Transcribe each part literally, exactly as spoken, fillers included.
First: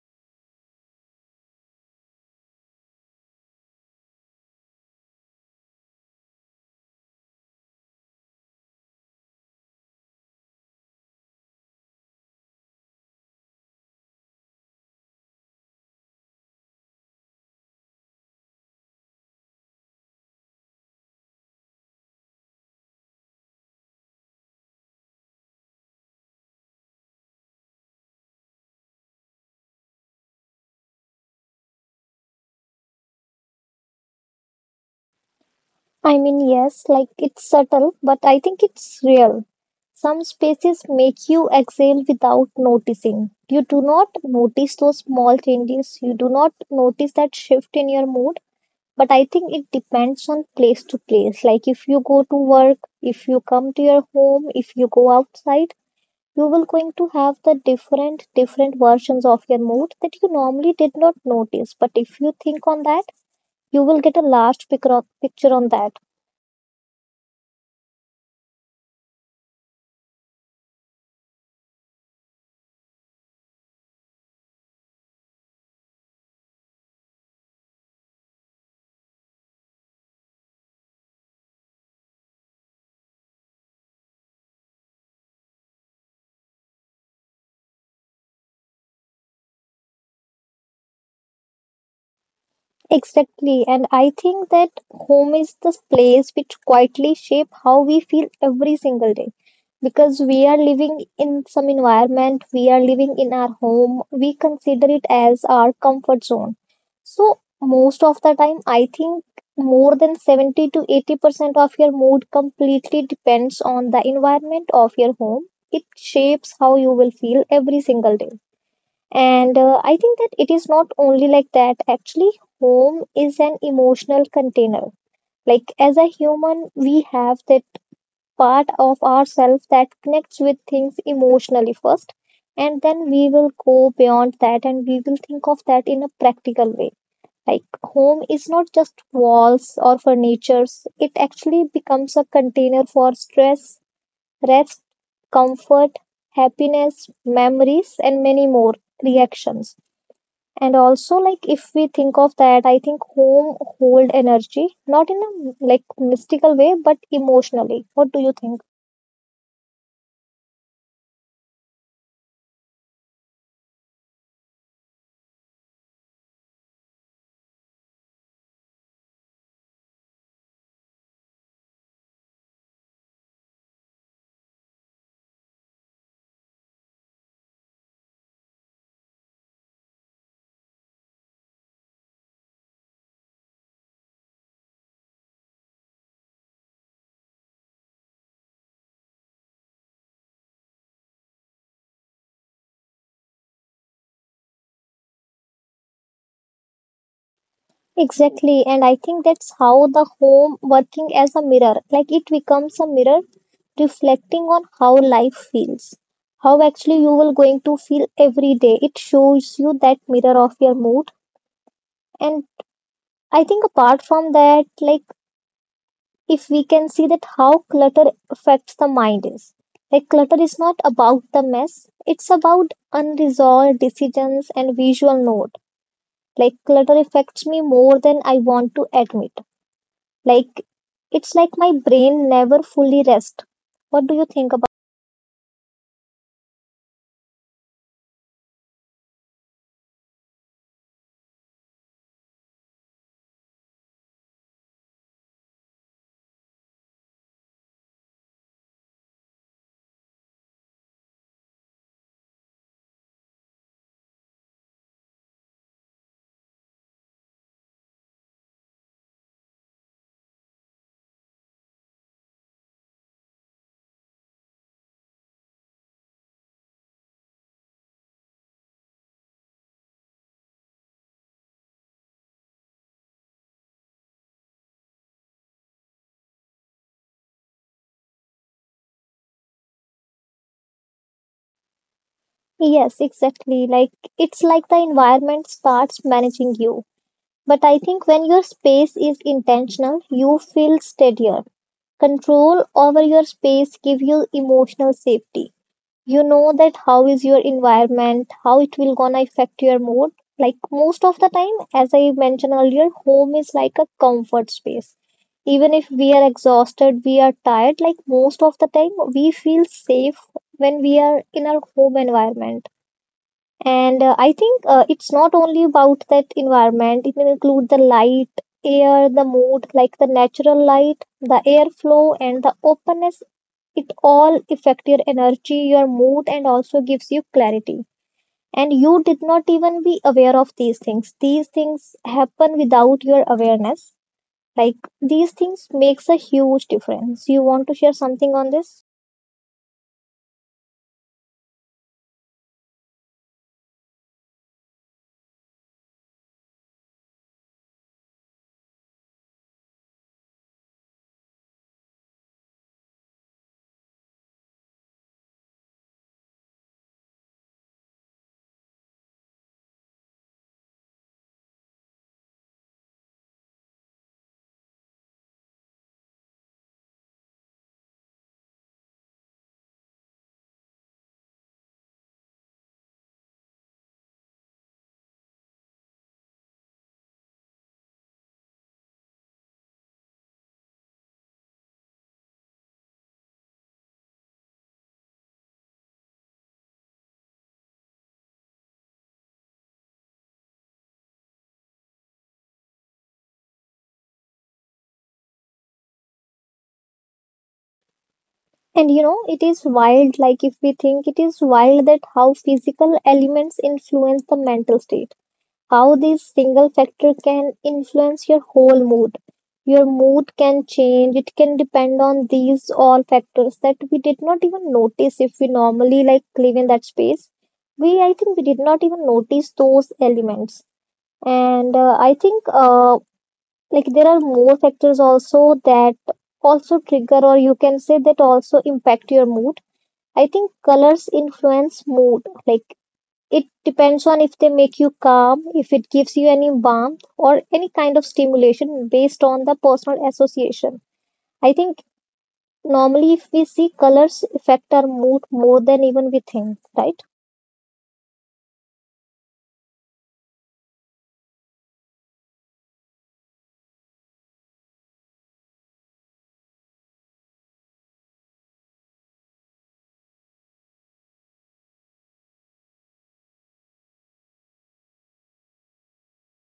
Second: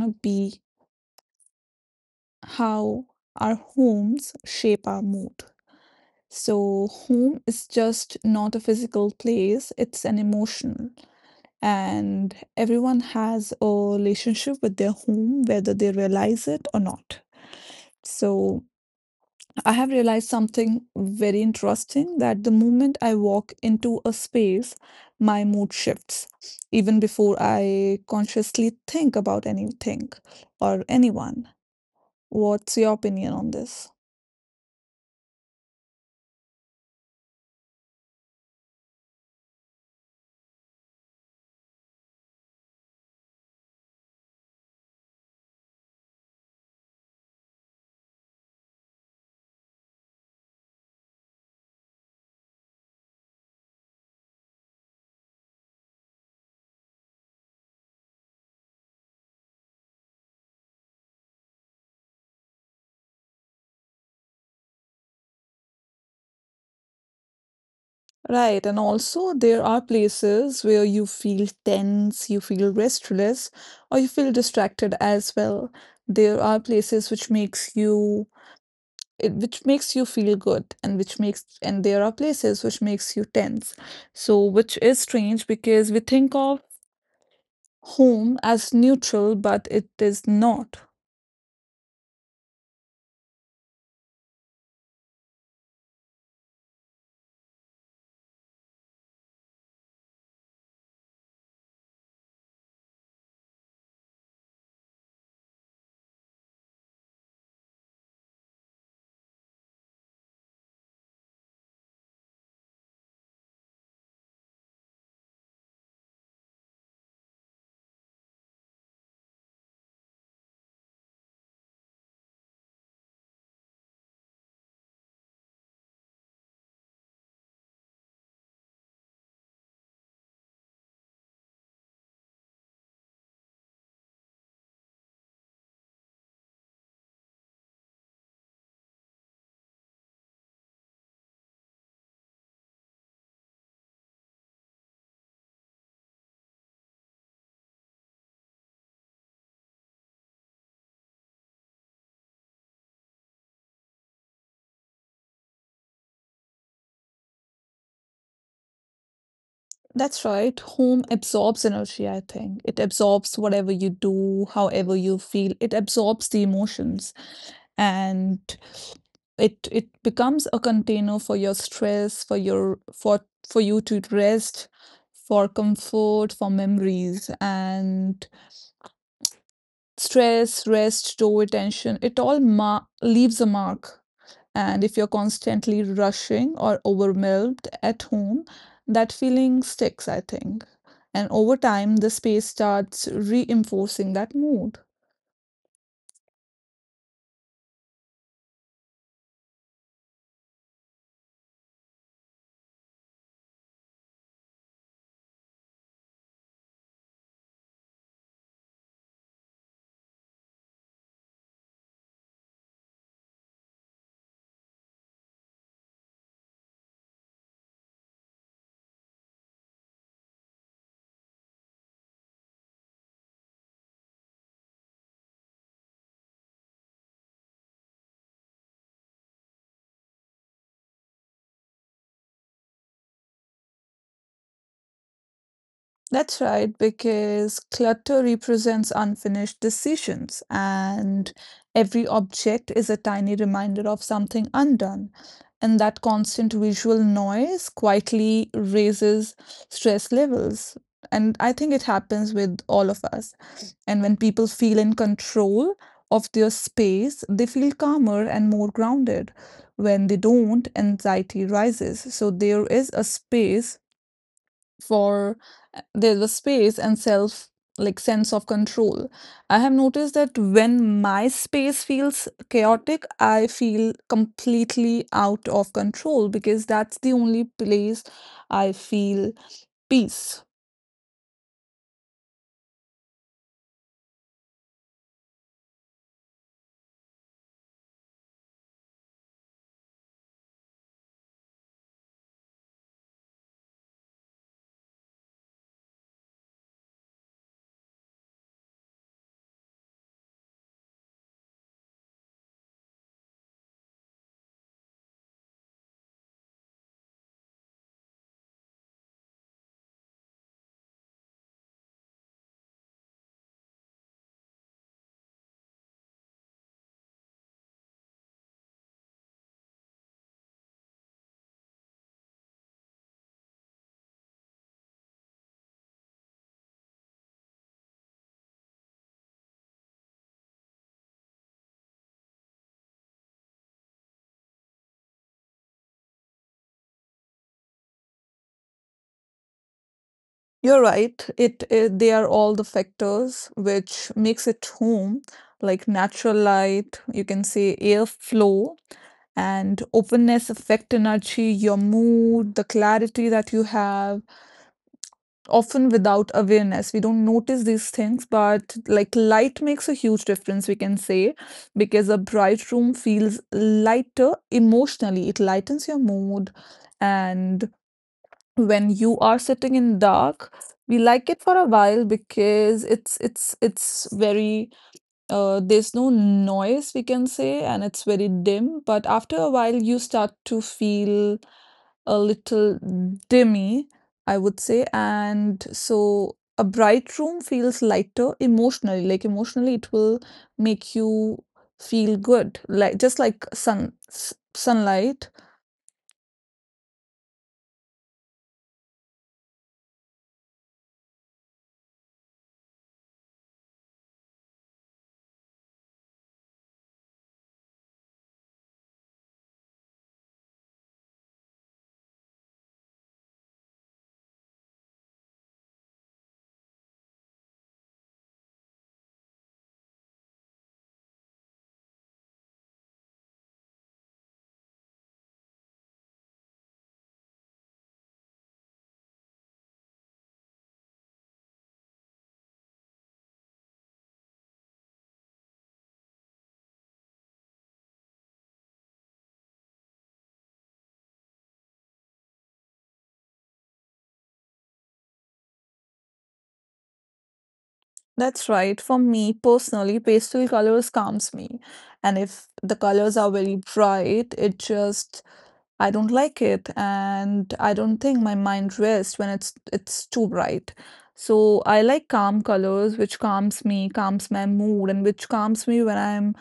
to be how our homes shape our mood. So, home is just not a physical place, it's an emotional. And everyone has a relationship with their home, whether they realize it or not. So, I have realized something very interesting that the moment I walk into a space, my mood shifts, even before I consciously think about anything or anyone. What's your opinion on this? I mean, yes, like it's subtle, but I think it's real. Some spaces make you exhale without noticing. You do not notice those small changes. You do not notice that shift in your mood. But I think it depends on place to place. Like if you go to work, if you come to your home, if you go outside, you will going to have the different different versions of your mood that you normally did not notice. But if you think on that, you will get a large pic- picture on that. Right, and also there are places where you feel tense, you feel restless, or you feel distracted as well. There are places which makes you it which makes you feel good and which makes and there are places which makes you tense, so which is strange because we think of home as neutral, but it is not. Exactly, and I think that home is the place which quietly shape how we feel every single day because we are living in some environment, we are living in our home, we consider it as our comfort zone. So most of the time, I think more than seventy to eighty percent of your mood completely depends on the environment of your home. It shapes how you will feel every single day. And uh, I think that it is not only like that. Actually, home is an emotional container. Like, as a human, we have that part of ourselves that connects with things emotionally first. And then we will go beyond that and we will think of that in a practical way. Like, home is not just walls or furnitures, it actually becomes a container for stress, rest, comfort, happiness, memories, and many more reactions. And also, like if we think of that, I think home hold energy, not in a like mystical way, but emotionally. What do you think? That's right. Home absorbs energy, I think. It absorbs whatever you do, however you feel. It absorbs the emotions, and it it becomes a container for your stress, for your for for you to rest, for comfort, for memories. And Stress, rest, store tension, it all ma- leaves a mark. And if you're constantly rushing or overwhelmed at home, that feeling sticks, I think. And over time, the space starts reinforcing that mood. Exactly, and I think that's how the home working as a mirror. Like it becomes a mirror reflecting on how life feels, how actually you will going to feel every day. It shows you that mirror of your mood. And I think apart from that, like if we can see that how clutter affects the mind is, like clutter is not about the mess, it's about unresolved decisions and visual note. Like clutter affects me more than I want to admit. Like it's like my brain never fully rests. What do you think about? That's right, because clutter represents unfinished decisions, and every object is a tiny reminder of something undone. And that constant visual noise quietly raises stress levels. And I think it happens with all of us. And when people feel in control of their space, they feel calmer and more grounded. When they don't, anxiety rises. So there is a space for, there's a space and self like sense of control. I have noticed that when my space feels chaotic, I feel completely out of control, because that's the only place I feel peace. Yes, exactly, like it's like the environment starts managing you. But I think when your space is intentional you feel steadier. Control over your space gives you emotional safety. You know that how is your environment, how it will gonna affect your mood. Like most of the time, as I mentioned earlier, home is like a comfort space. Even if we are exhausted, we are tired, like most of the time we feel safe when we are in our home environment. And uh, I think, uh, it's not only about that environment, it will include the light, air, the mood, like the natural light, the airflow, and the openness. It all affect your energy, your mood, and also gives you clarity. And you did not even be aware of these things. These things happen without your awareness. Like these things makes a huge difference. You want to share something on this? You're right, it, it, they are all the factors which makes it home, like natural light, you can say, airflow and openness affect energy, your mood, the clarity that you have, often without awareness we don't notice these things. But like light makes a huge difference, we can say, because a bright room feels lighter emotionally, it lightens your mood. And when you are sitting in dark, we like it for a while because it's it's it's very, uh, there's no noise, we can say, and it's very dim, but after a while you start to feel a little dimmy, I would say. And so a bright room feels lighter emotionally. Like emotionally, it will make you feel good, like just like sun s- sunlight. And you know, it is wild, like if we think it is wild that how physical elements influence the mental state, how this single factor can influence your whole mood. Your mood can change, it can depend on these all factors that we did not even notice if we normally like live in that space. We, I think, we did not even notice those elements. And uh, I think, uh, like, there are more factors also that also trigger, or you can say that also impact your mood. I think colors influence mood. Like, it depends on if they make you calm, if it gives you any warmth or any kind of stimulation based on the personal association. I think normally if we see colors affect our mood more than even we think, right? That's right. For me personally, pastel colors calms me. And if the colors are very bright, it just I don't like it, and I don't think my mind rests when it's it's too bright. So I like calm colors, which calms me, calms my mood, and which calms me when I'm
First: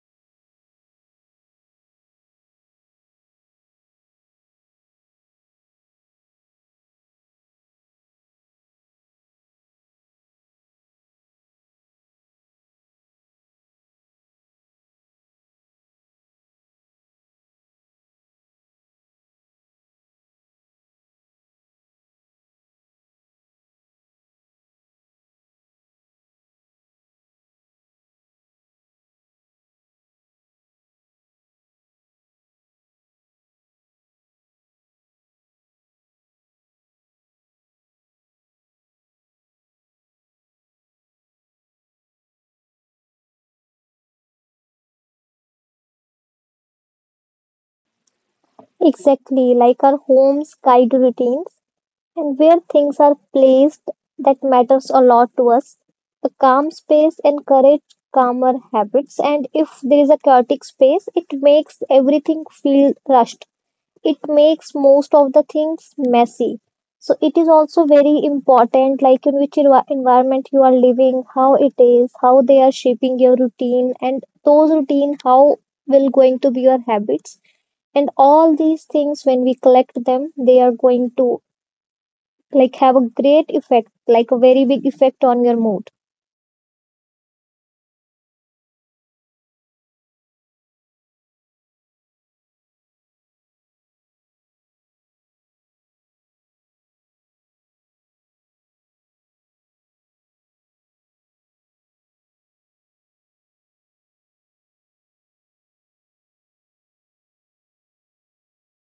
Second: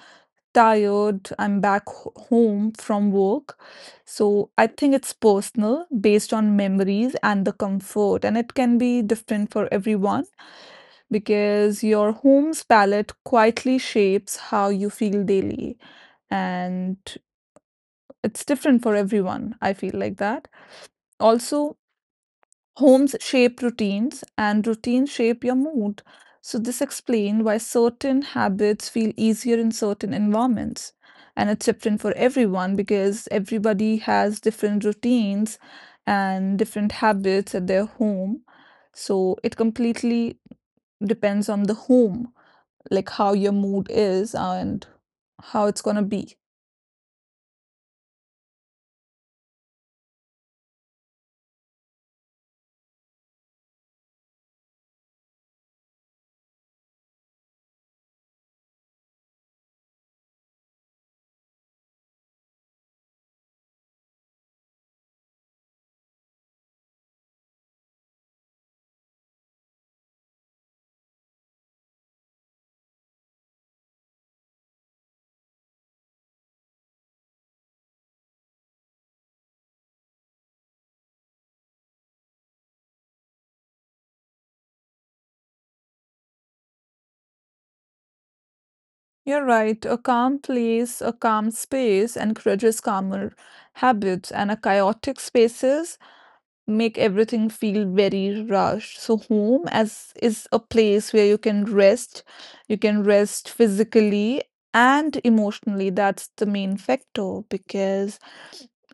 tired, I'm back ho- home from work. So I think it's personal, based on memories and the comfort, and it can be different for everyone, because your home's palette quietly shapes how you feel daily, and it's different for everyone. I feel like that. Also, homes shape routines and routines shape your mood. So this explains why certain habits feel easier in certain environments. And it's different for everyone because everybody has different routines and different habits at their home. So it completely depends on the home, like how your mood is and how it's gonna be. Exactly, like our homes guide routines and where things are placed, that matters a lot to us. A calm space encourages calmer habits, and if there is a chaotic space, it makes everything feel rushed. It makes most of the things messy. So it is also very important, like in which envi- environment you are living, how it is, how they are shaping your routine, and those routine how will going to be your habits. And all these things, when we collect them, they are going to like have a great effect, like a very big effect on your mood. You're right. A calm place, a calm space encourages calmer habits, and a chaotic spaces make everything feel very rushed. So home as is a place where you can rest, you can rest physically and emotionally. That's the main factor, because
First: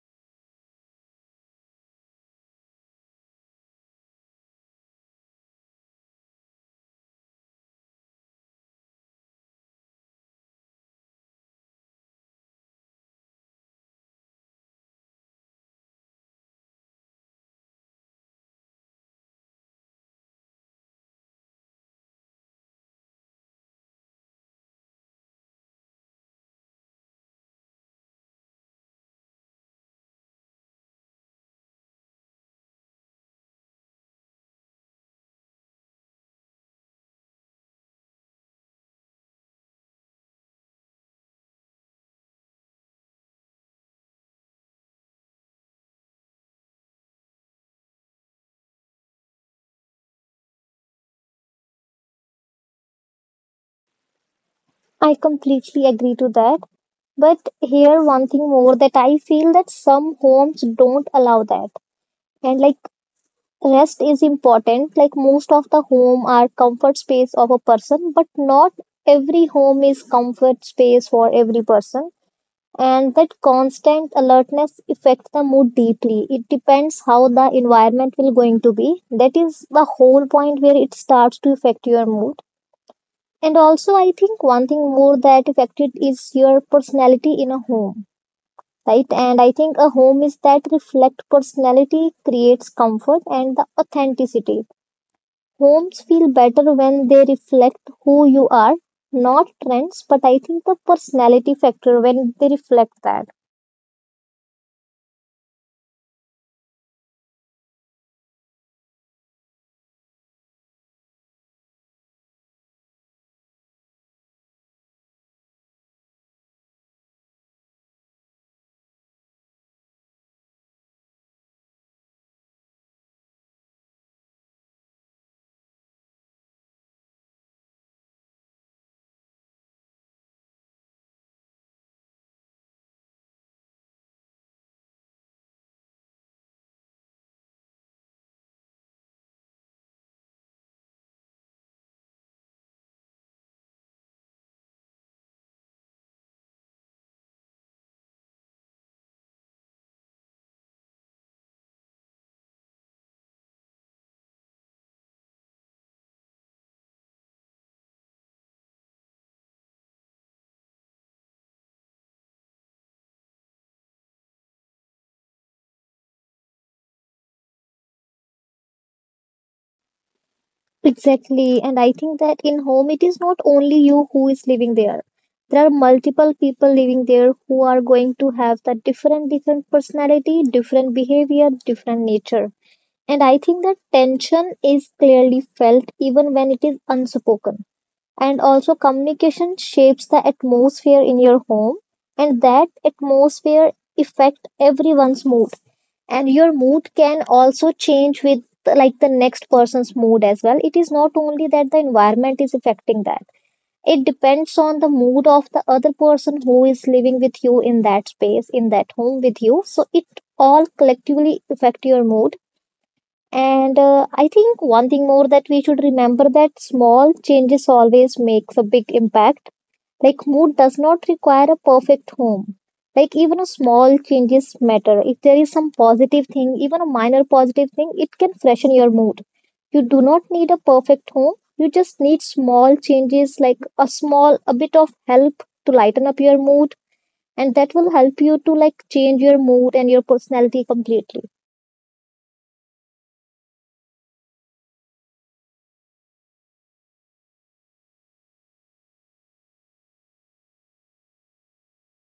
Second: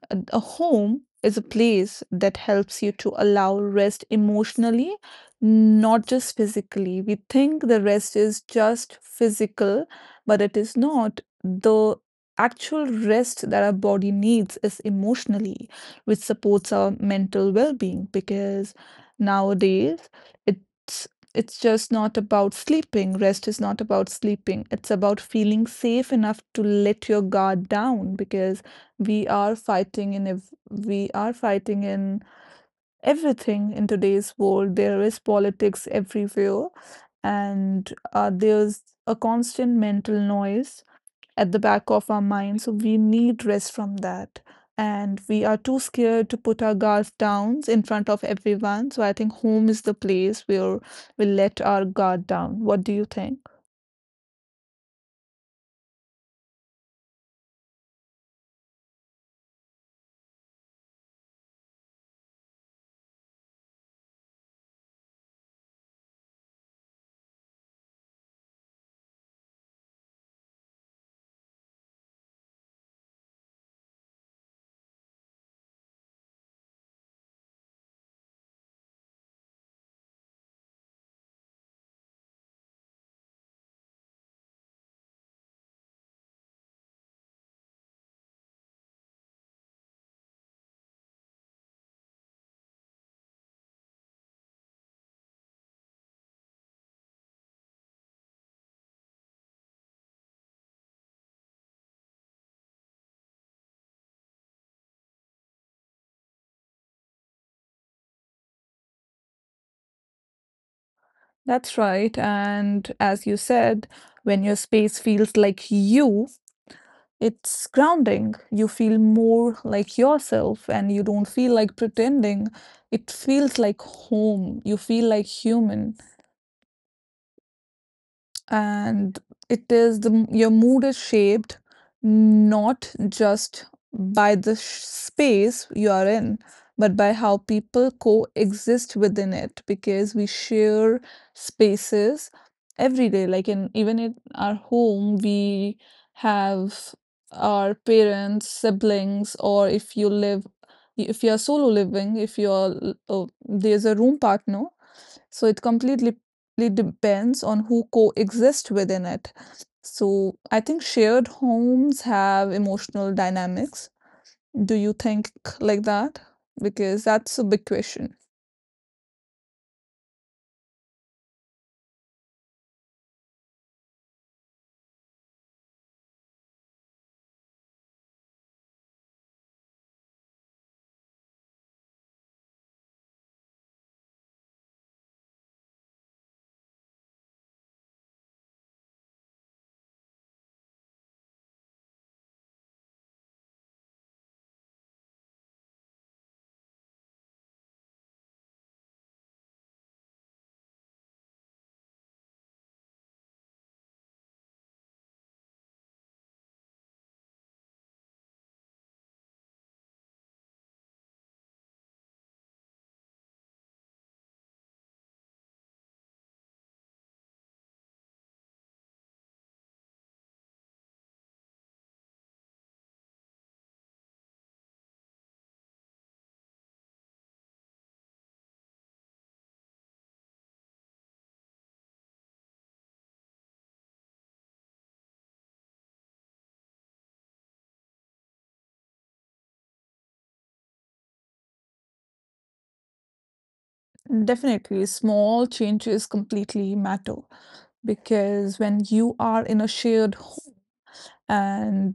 a a home is a place that helps you to allow rest emotionally, not just physically. We think the rest is just physical, but it is not. The actual rest that our body needs is emotionally, which supports our mental well-being, because nowadays it's it's just not about sleeping. Rest is not about sleeping. It's about feeling safe enough to let your guard down, because we are fighting in ev- we are fighting in everything in today's world, there is politics everywhere, and uh, there's a constant mental noise at the back of our mind, so we need rest from that. And we are too scared to put our guards down in front of everyone, so I think home is the place where we let our guard down. What do you think? I completely agree to that, but here one thing more that I feel that some homes don't allow that. And like rest is important. Like most of the home are comfort space of a person, but not every home is comfort space for every person. And that constant alertness affects the mood deeply. It depends how the environment will going to be. That is the whole point where it starts to affect your mood. And also, I think one thing more that affected is your personality in a home, right? And I think a home is that reflect personality, creates comfort and the authenticity. Homes feel better when they reflect who you are, not trends, but I think the personality factor when they reflect that. That's right, and as you said, when your space feels like you, it's grounding. You feel more like yourself and you don't feel like pretending. It feels like home. You feel like human, and it is the m- your mood is shaped not just by the sh- space you are in, but by how people coexist within it, because we share spaces every day, like, in even in our home we have our parents, siblings, or if you live, if you are solo living, if you are l- uh, there's a room partner, so it completely depends on who coexist within it. So I think shared homes have emotional dynamics. Do you think like that? Because that's a big question. Exactly. And I think that in home, it is not only you who is living there. There are multiple people living there who are going to have the different, different personality, different behavior, different nature. And I think that tension is clearly felt even when it is unspoken. And also communication shapes the atmosphere in your home, and that atmosphere affect everyone's mood. And your mood can also change with like the next person's mood as well. It is not only that the environment is affecting that. It depends on the mood of the other person who is living with you in that space, in that home with you, so it all collectively affect your mood. And uh, I think one thing more that we should remember, that small changes always makes a big impact. Like mood does not require a perfect home. Like even a small changes matter. If there is some positive thing, even a minor positive thing, it can freshen your mood. You do not need a perfect home. You just need small changes, like a small a bit of help to lighten up your mood, and that will help you to like change your mood and your personality completely. Definitely, small changes completely matter, because when you are in a shared and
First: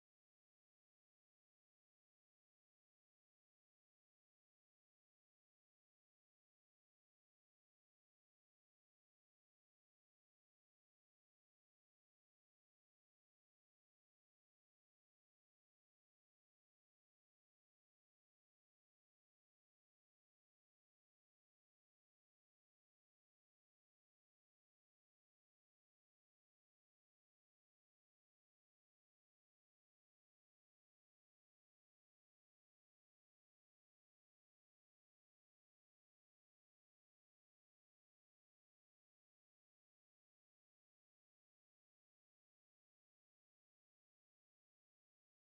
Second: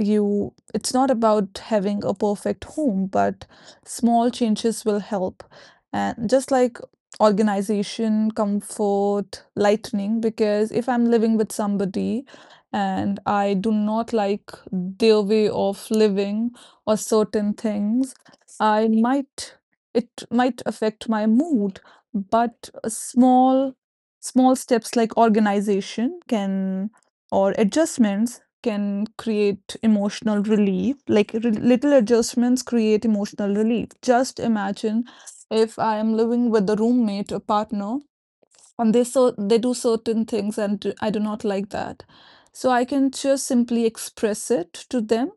you, it's not about having a perfect home, but small changes will help, and just like organization, comfort, lightning, because if I'm living with somebody and I do not like their way of living or certain things, I might, it might affect my mood, but a small small steps like organization can, or adjustments can create emotional relief. Like re- little adjustments create emotional relief. Just imagine if I am living with a roommate, a partner, and they so they do certain things and do- I do not like that, so I can just simply express it to them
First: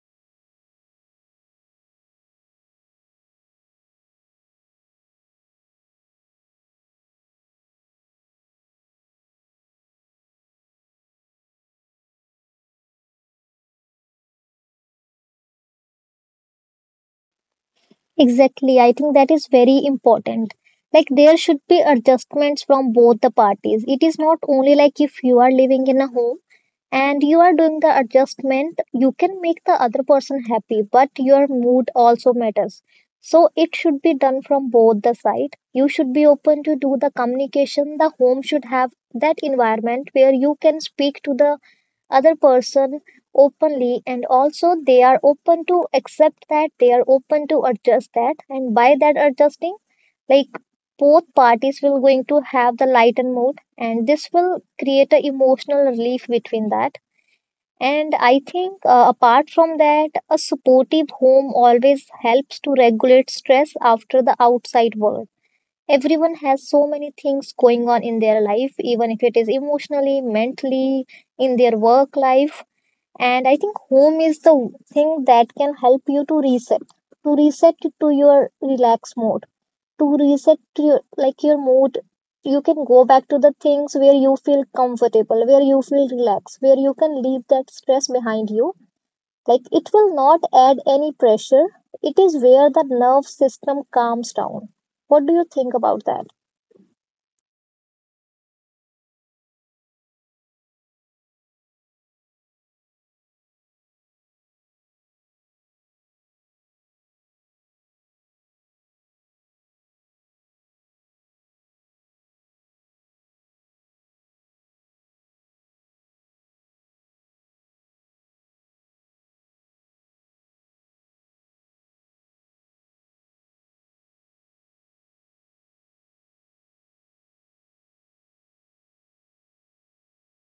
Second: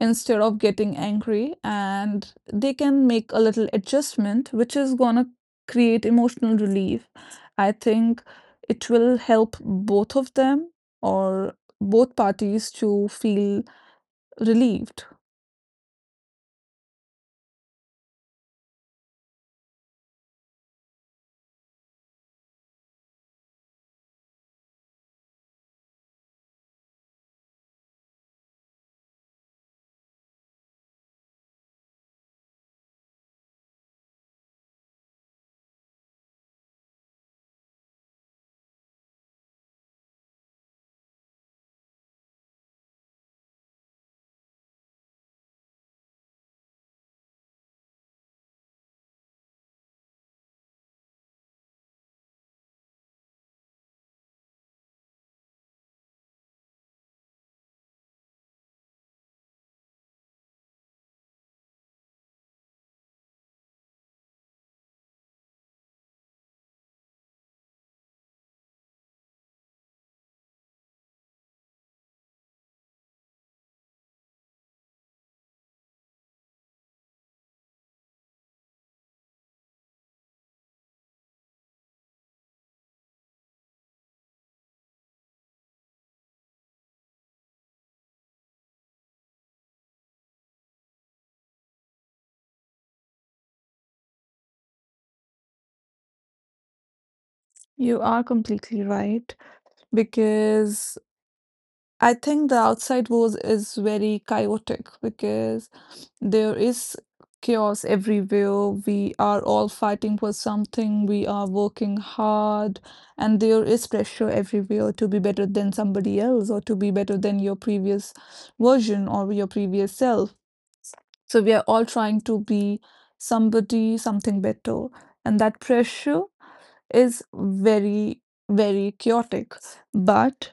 instead of getting angry, and they can make a little adjustment which is gonna create emotional relief. I think it will help both of them, or both parties, to feel relieved. Exactly. I think that is very important. Like there should be adjustments from both the parties. It is not only like if you are living in a home and you are doing the adjustment, you can make the other person happy, but your mood also matters. So it should be done from both the side. You should be open to do the communication. The home should have that environment where you can speak to the other person openly, and also they are open to accept that, they are open to adjust that, and by that adjusting, like both parties will going to have the lighten mood, and this will create a emotional relief between that. And I think, uh, apart from that, a supportive home always helps to regulate stress after the outside world. Everyone has so many things going on in their life, even if it is emotionally, mentally, in their work life. And I think home is the thing that can help you to reset, to reset to your relaxed mode, to reset to your, like your mood. You can go back to the things where you feel comfortable, where you feel relaxed, where you can leave that stress behind you. Like it will not add any pressure. It is where the nerve system calms down. What do you think about that? You are completely right, because I think the outside world is very chaotic, because there is chaos everywhere. We are all fighting for something. We are working hard, and there is pressure everywhere to be better than somebody else or to be better than your previous version or your previous self. So we are all trying to be somebody, something better. And that pressure is very, very chaotic. But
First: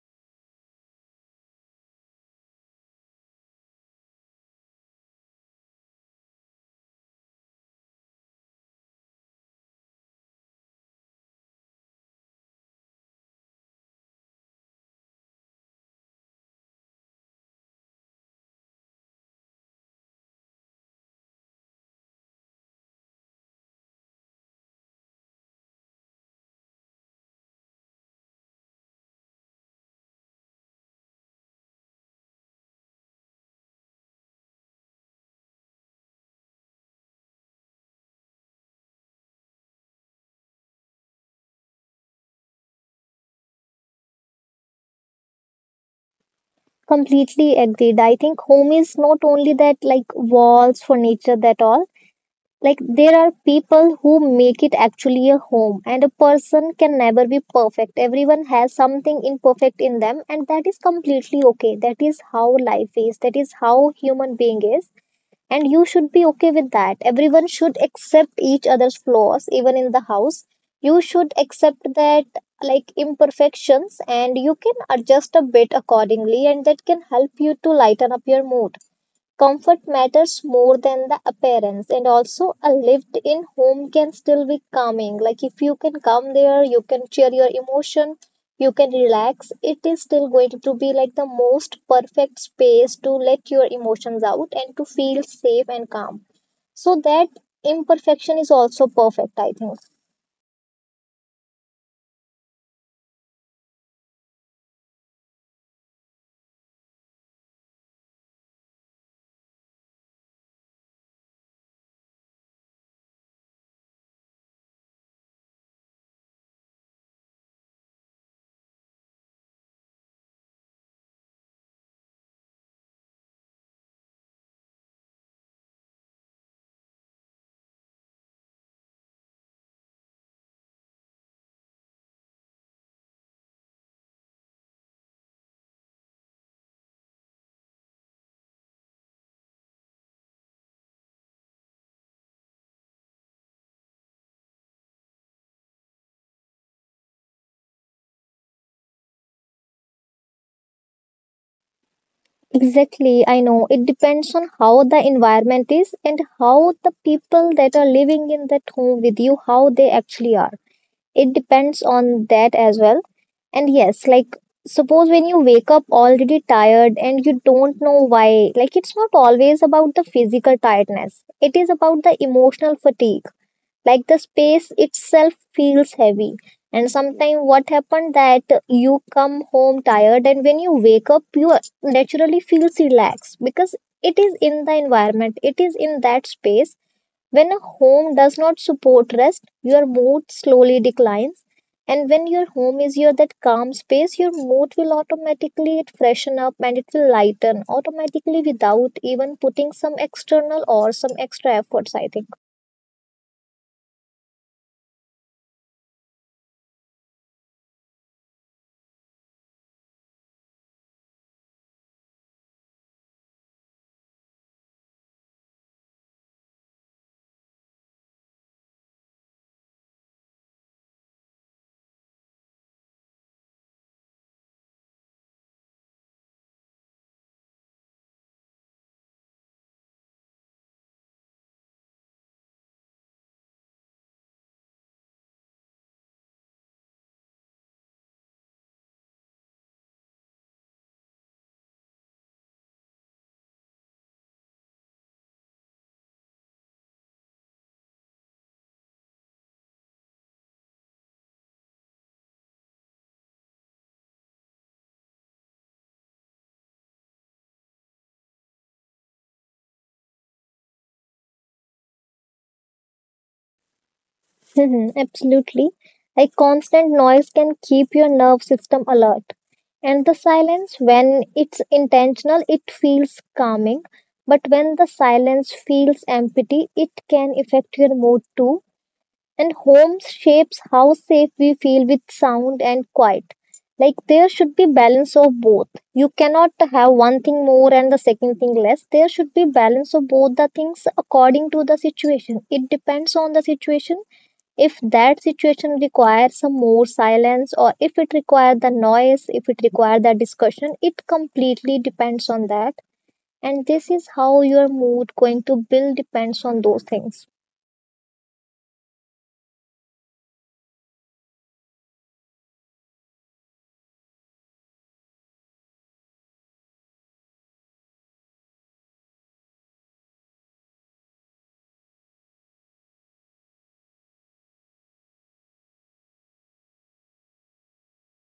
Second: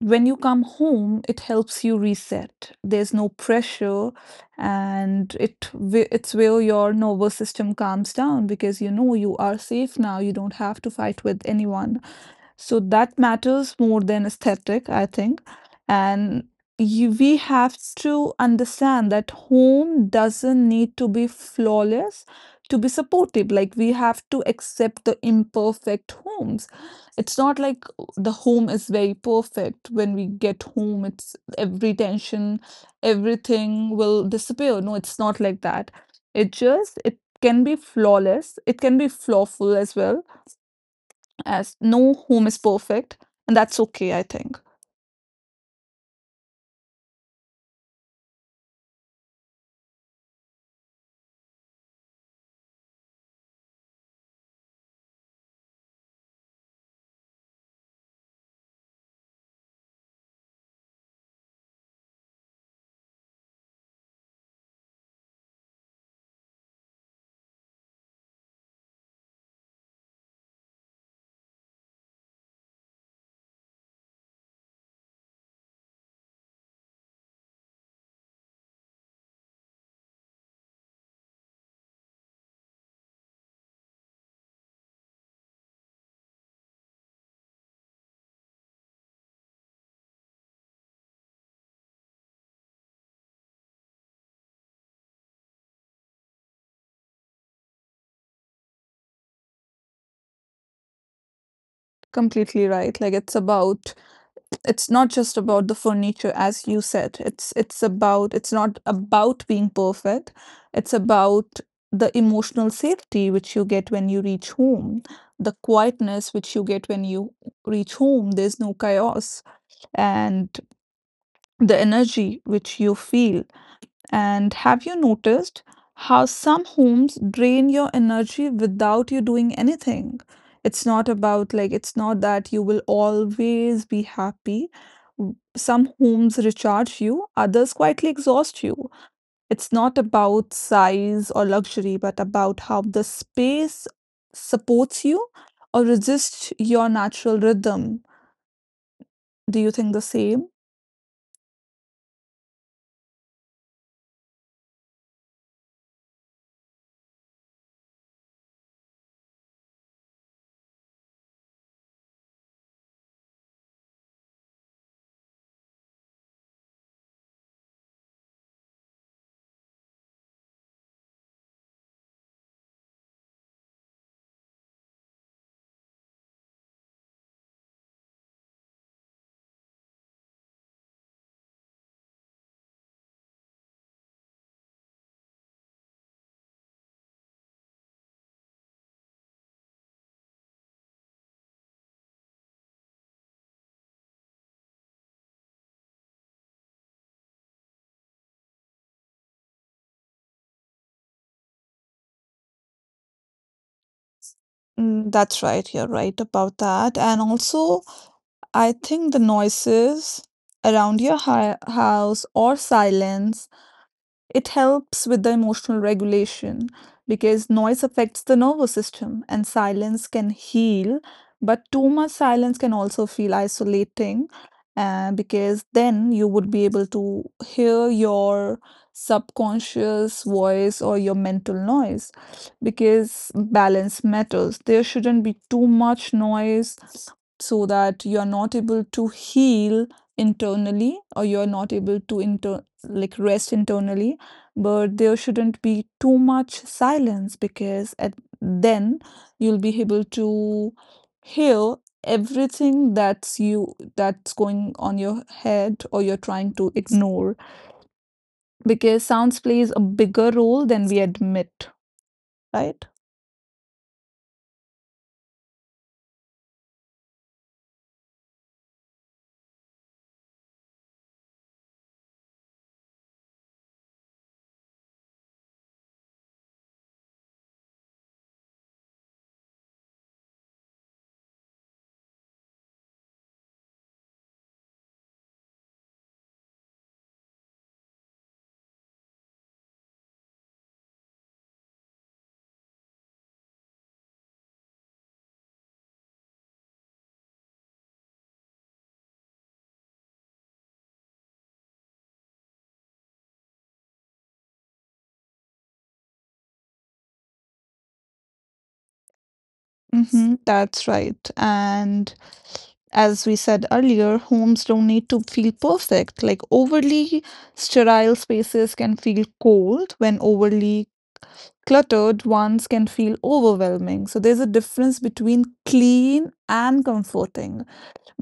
when you come home, it helps you reset. There's no pressure, and it whe- it's where your nervous system calms down, because you know you are safe now. You don't have to fight with anyone. So that matters more than aesthetic, I think. And you, we have to understand that home doesn't need to be flawless to be supportive. Like we have to accept the imperfect homes. It's not like the home is very perfect. When we get home, it's every tension, everything will disappear. No, it's not like that. It just, it can be flawless. It can be flawful as well, as no home is perfect, and that's okay, I think. Completely agreed. I think home is not only that like walls, furniture, that all. Like there are people who make it actually a home, and a person can never be perfect. Everyone has something imperfect in them, and that is completely okay. That is how life is. That is how human being is. And you should be okay with that. Everyone should accept each other's flaws, even in the house. You should accept that, like imperfections, and you can adjust a bit accordingly, and that can help you to lighten up your mood. Comfort matters more than the appearance, and also a lived in home can still be calming. Like if you can come there, you can share your emotion, you can relax. It is still going to be like the most perfect space to let your emotions out and to feel safe and calm. So that imperfection is also perfect, I think. Completely right, like it's about, it's not just about the furniture, as you said, it's it's about, it's not about being perfect, it's about the emotional safety which you get when you reach home, the quietness which you get when you reach home, there's no chaos, and the energy which you feel. And have you noticed how some homes drain your energy without you doing anything? It's not about like, it's not that you will always be happy. W- Some homes recharge you, others quietly exhaust you. It's not about size or luxury, but about how the space supports you or resists your natural rhythm. Do you think the same? Exactly, I know. It depends on how the environment is and how the people that are living in that home with you, how they actually are. It depends on that as well. And yes, like, suppose when you wake up already tired and you don't know why, like it's not always about the physical tiredness, it is about the emotional fatigue. Like the space itself feels heavy. And sometimes what happened that you come home tired and when you wake up you naturally feels relaxed because it is in the environment, it is in that space. When a home does not support rest, your mood slowly declines. And when your home is your that calm space, your mood will automatically it freshen up and it will lighten automatically without even putting some external or some extra efforts, I think. Mm, that's right. You're right about that. And also, I think the noises around your hi house or silence, it helps with the emotional regulation, because noise affects the nervous system and silence can heal, but too much silence can also feel isolating, uh, because then you would be able to hear your subconscious voice or your mental noise, because balance matters. There shouldn't be too much noise so that you're not able to heal internally, or you're not able to inter- like rest internally, but there shouldn't be too much silence, because at then you'll be able to hear everything that's you, that's going on your head or you're trying to ignore, because sounds plays a bigger role than we admit, right? Mhm, absolutely. Like constant noise can keep your nerve system alert. And the silence, when it's intentional, it feels calming. But when the silence feels empty, it can affect your mood too. And home shapes how safe we feel with sound and quiet. Like there should be balance of both. You cannot have one thing more and the second thing less. There should be balance of both the things according to the situation. It depends on the situation. If that situation requires some more silence, or if it requires the noise, if it requires the discussion, it completely depends on that. And this is how your mood going to build depends on those things. Mhm, that's right. And as we said earlier, homes don't need to feel perfect. Like overly sterile spaces can feel cold, when overly cluttered ones can feel overwhelming. So there's a difference between clean and comforting,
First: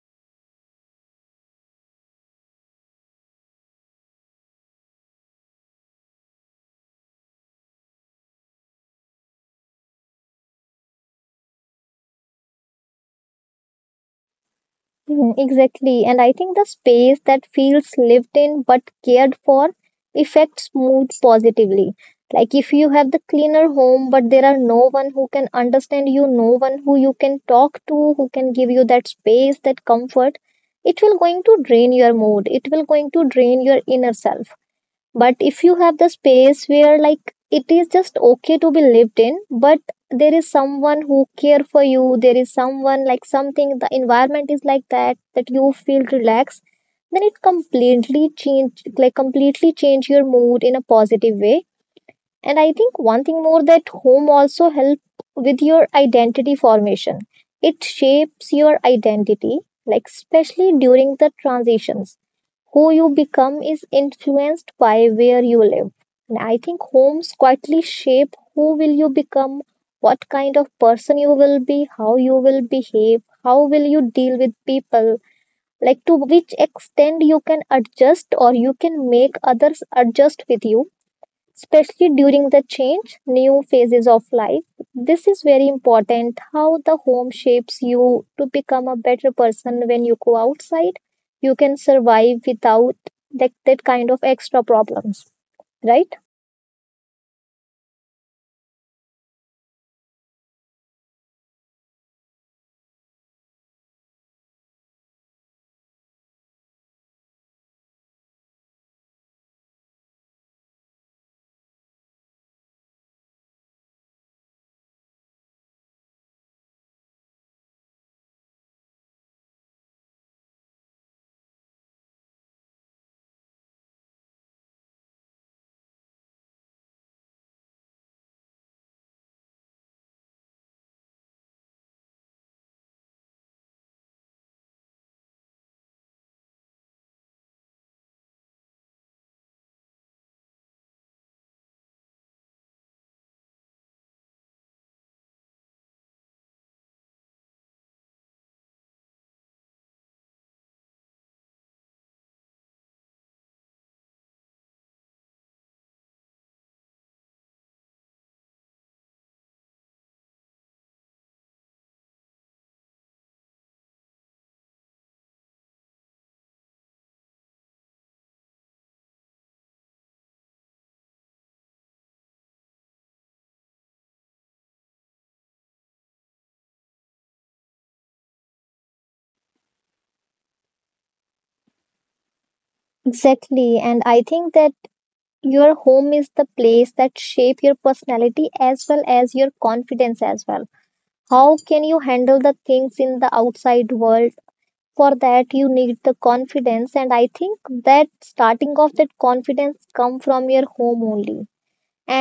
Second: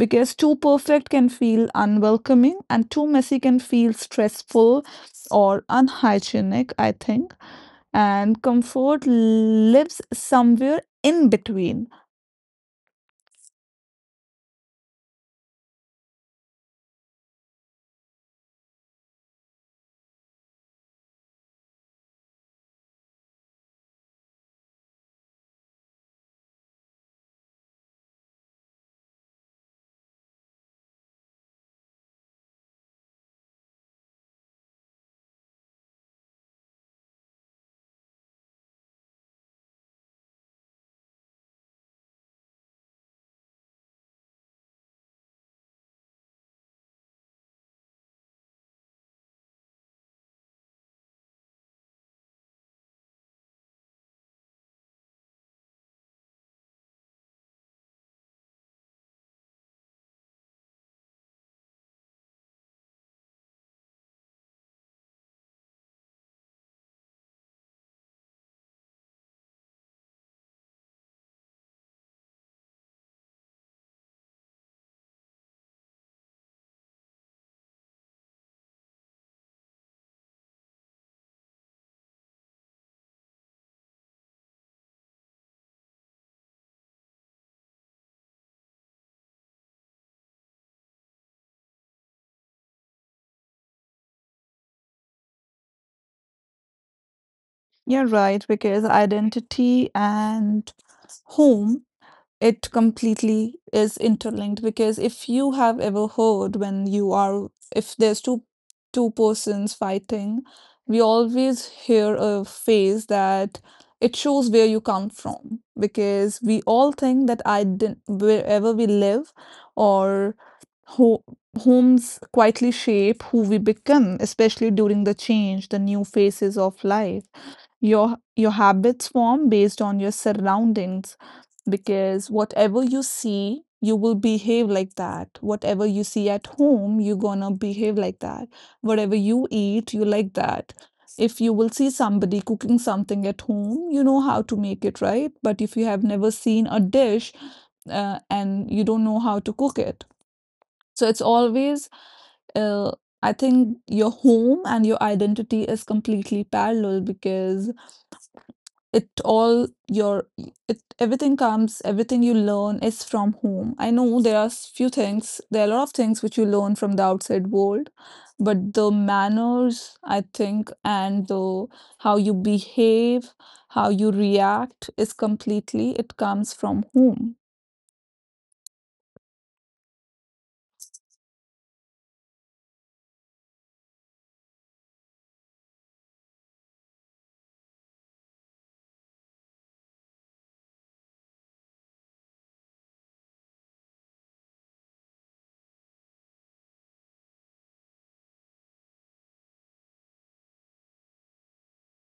because too perfect can feel unwelcoming and too messy can feel stressful or unhygienic, I think. And comfort lives somewhere in between. Mm, exactly. And I think the space that feels lived in but cared for affects mood positively. Like if you have the cleaner home, but there are no one who can understand you, no one who you can talk to, who can give you that space, that comfort, it will going to drain your mood. It will going to drain your inner self. But if you have the space where, like, it is just okay to be lived in, but there is someone who care for you, there is someone like something, the environment is like that, that you feel relaxed, then it completely change, like completely change your mood in a positive way. And I think one thing more that home also help with your identity formation. It shapes your identity, like especially during the transitions, who you become is influenced by where you live. And I think homes quietly shape who will you become, what kind of person you will be, how you will behave, how will you deal with people, like to which extent you can adjust or you can make others adjust with you, especially during the change, new phases of life. This is very important how the home shapes you to become a better person when you go outside. You can survive without that, that kind of extra problems, right? You're right, because identity and home, it completely is interlinked, because if you have ever heard, when you are, if there's two two persons fighting, we always hear a phrase that it shows where you come from, because we all think that I didn't wherever we live, or ho homes quietly shape who we become, especially during the change, the new phases of life. Your your habits form based on your surroundings, because whatever you see you will behave like that, whatever you see at home you're gonna behave like that, whatever you eat you like that, if you will see somebody cooking something at home, you know how to make it, right? But if you have never seen a dish, uh, and you don't know how to cook it, so it's always, uh, I think your home and your identity is completely parallel, because it all your it everything comes, everything you learn is from home. I know there are s- few things, there are a lot of things which you learn from the outside world, but the manners, I think, and the how you behave, how you react, is completely, it comes from home. Exactly. And I think that your home is the place that shape your personality as well as your confidence as well. How can you handle the things in the outside world? For that you need the confidence, and I think that starting off that confidence come from your home only.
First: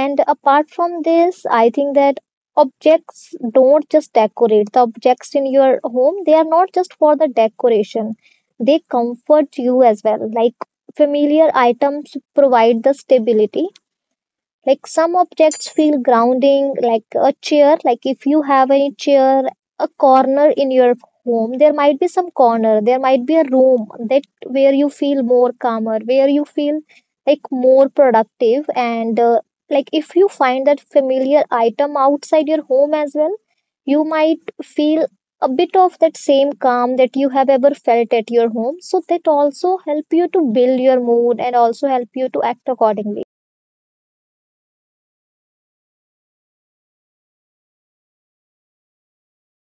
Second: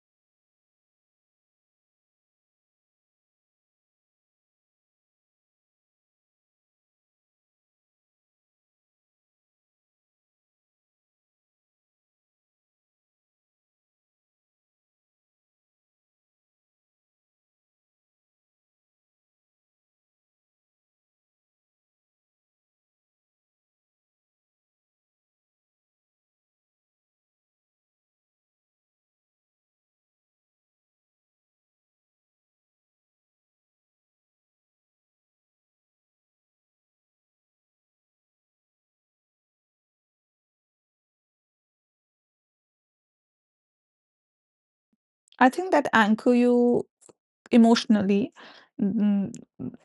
And apart from this, I think that objects don't just decorate, the objects in your home, they are not just for the decoration, they comfort you as well. Like familiar items provide the stability, like some objects feel grounding, like a chair. Like if you have any chair, a corner in your home, there might be some corner, there might be a room that, where you feel more calmer, where you feel like more productive, and uh, like if you find that familiar item outside your home as well, you might feel a bit of that same calm that you have ever felt at your home. So that also help you to build your mood and also help you to act accordingly. I think that anchor you emotionally, mm,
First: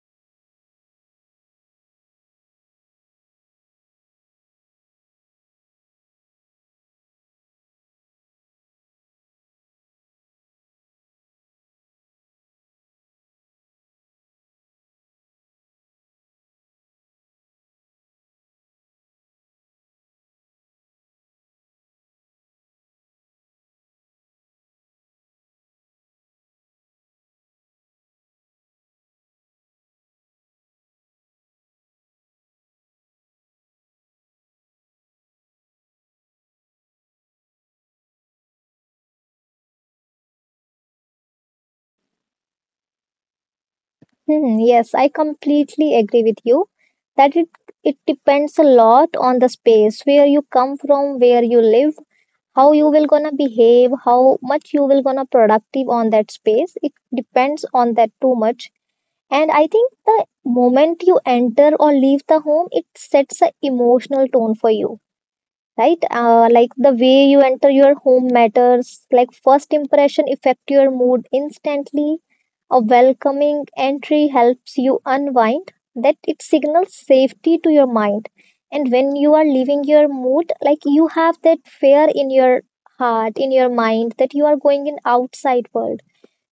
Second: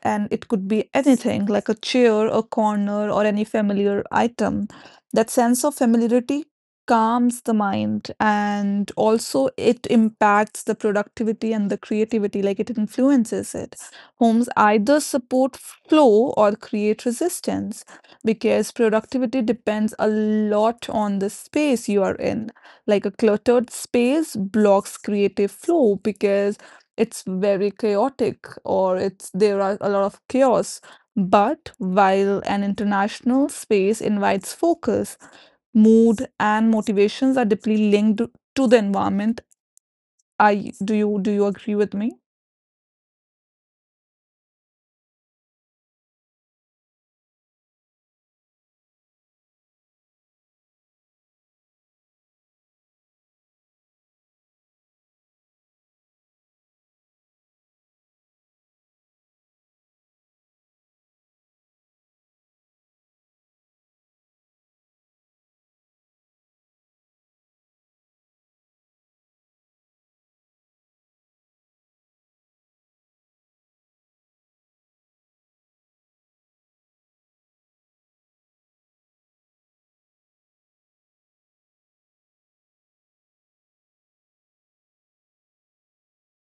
and it could be anything, like a chair, a corner, or any familiar item. That sense of familiarity calms the mind, and also it impacts the productivity and the creativity, like it influences it. Homes either support flow or create resistance, because productivity depends a lot on the space you are in. Like a cluttered space blocks creative flow, because it's very chaotic, or it's there are a lot of chaos. But while an international space invites focus, mood and motivations are deeply linked to the environment. I do you do you agree with me? Hmm, yes, I completely agree with you that it it depends a lot on the space where you come from, where you live, how you will gonna behave, how much you will gonna productive on that space. It depends on that too much. And I think the moment you enter or leave the home, it sets a emotional tone for you, right? Uh, like the way you enter your home matters, like first impression affect your mood instantly. A welcoming entry helps you unwind, that it signals safety to your mind. And when you are leaving your mood, like you have that fear in your heart, in your mind, that you are going in outside world,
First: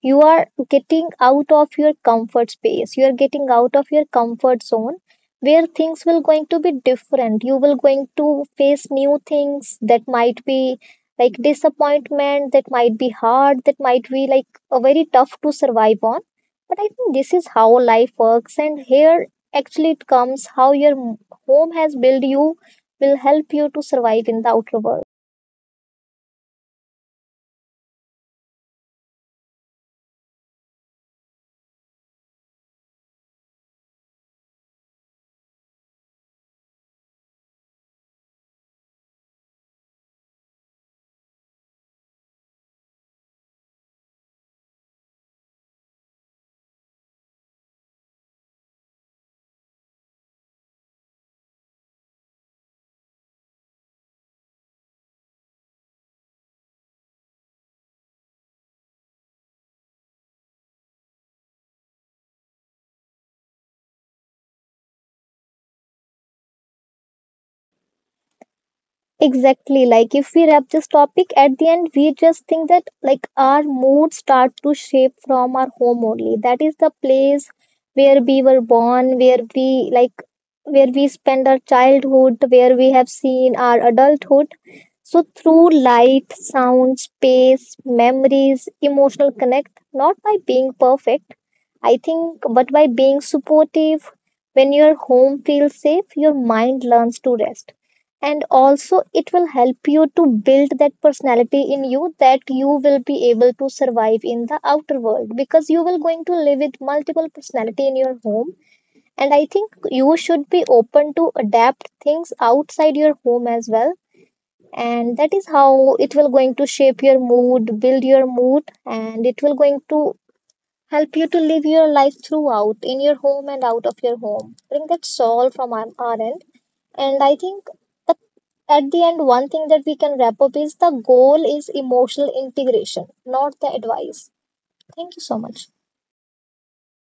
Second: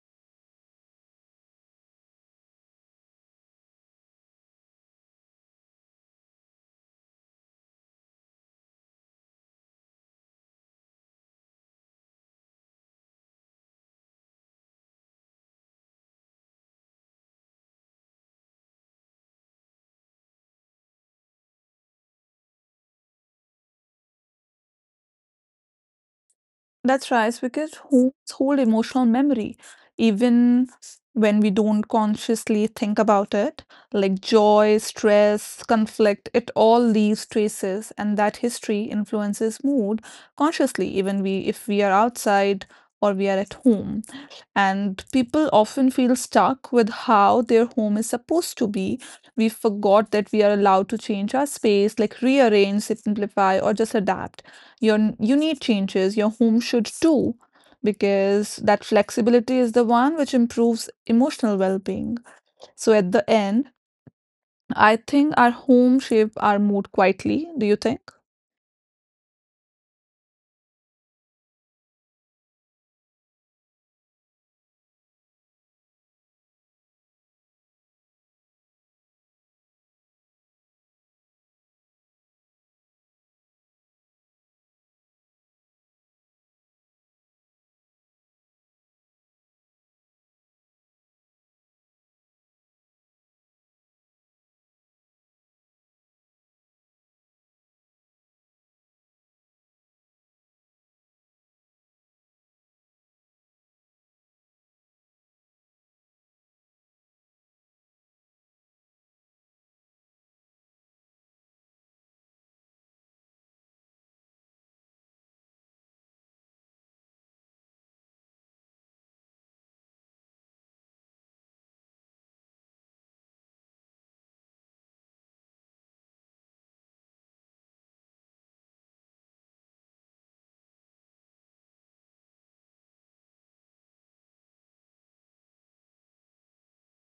you are getting out of your comfort space, you are getting out of your comfort zone, where things will going to be different, you will going to face new things that might be like disappointment, that might be hard, that might be like a very tough to survive on. But I think this is how life works, and here actually it comes how your m- home has built you, will help you to survive in the outer world. That's right, because homes hold emotional memory, even when we don't consciously think about it. Like joy, stress, conflict, it all leaves traces, and that history influences mood consciously, even we if we are outside or we are at home. And people often feel stuck with how their home is supposed to be. We forgot that we are allowed to change our space, like rearrange, simplify, or just adapt. Your, you need changes, your home should too, because that flexibility is the one which improves emotional well being. So at the end, I think our home shape our mood quietly. Do you think? Exactly. Like if we wrap this topic at the end, we just think that like our moods start to shape from our home only. That is the place where we were born, where we like, where we spend our childhood, where we have seen our adulthood. So through light, sound, space, memories, emotional connect, not by being perfect, I think, but by being supportive. When your home feels safe, your mind learns to rest. And also, it will help you to build that personality in you that you will be able to survive in the outer world because you will going to live with multiple personality in your home. And I think you should be open to adapt things outside your home as well, and that is how it will going to shape your mood, build your mood, and it will going to help you to live your life throughout in your home and out of your home. I think that's all from our, our end. And I think that at the end, one thing that we can wrap up is the goal is emotional integration, not the advice. Thank you so much.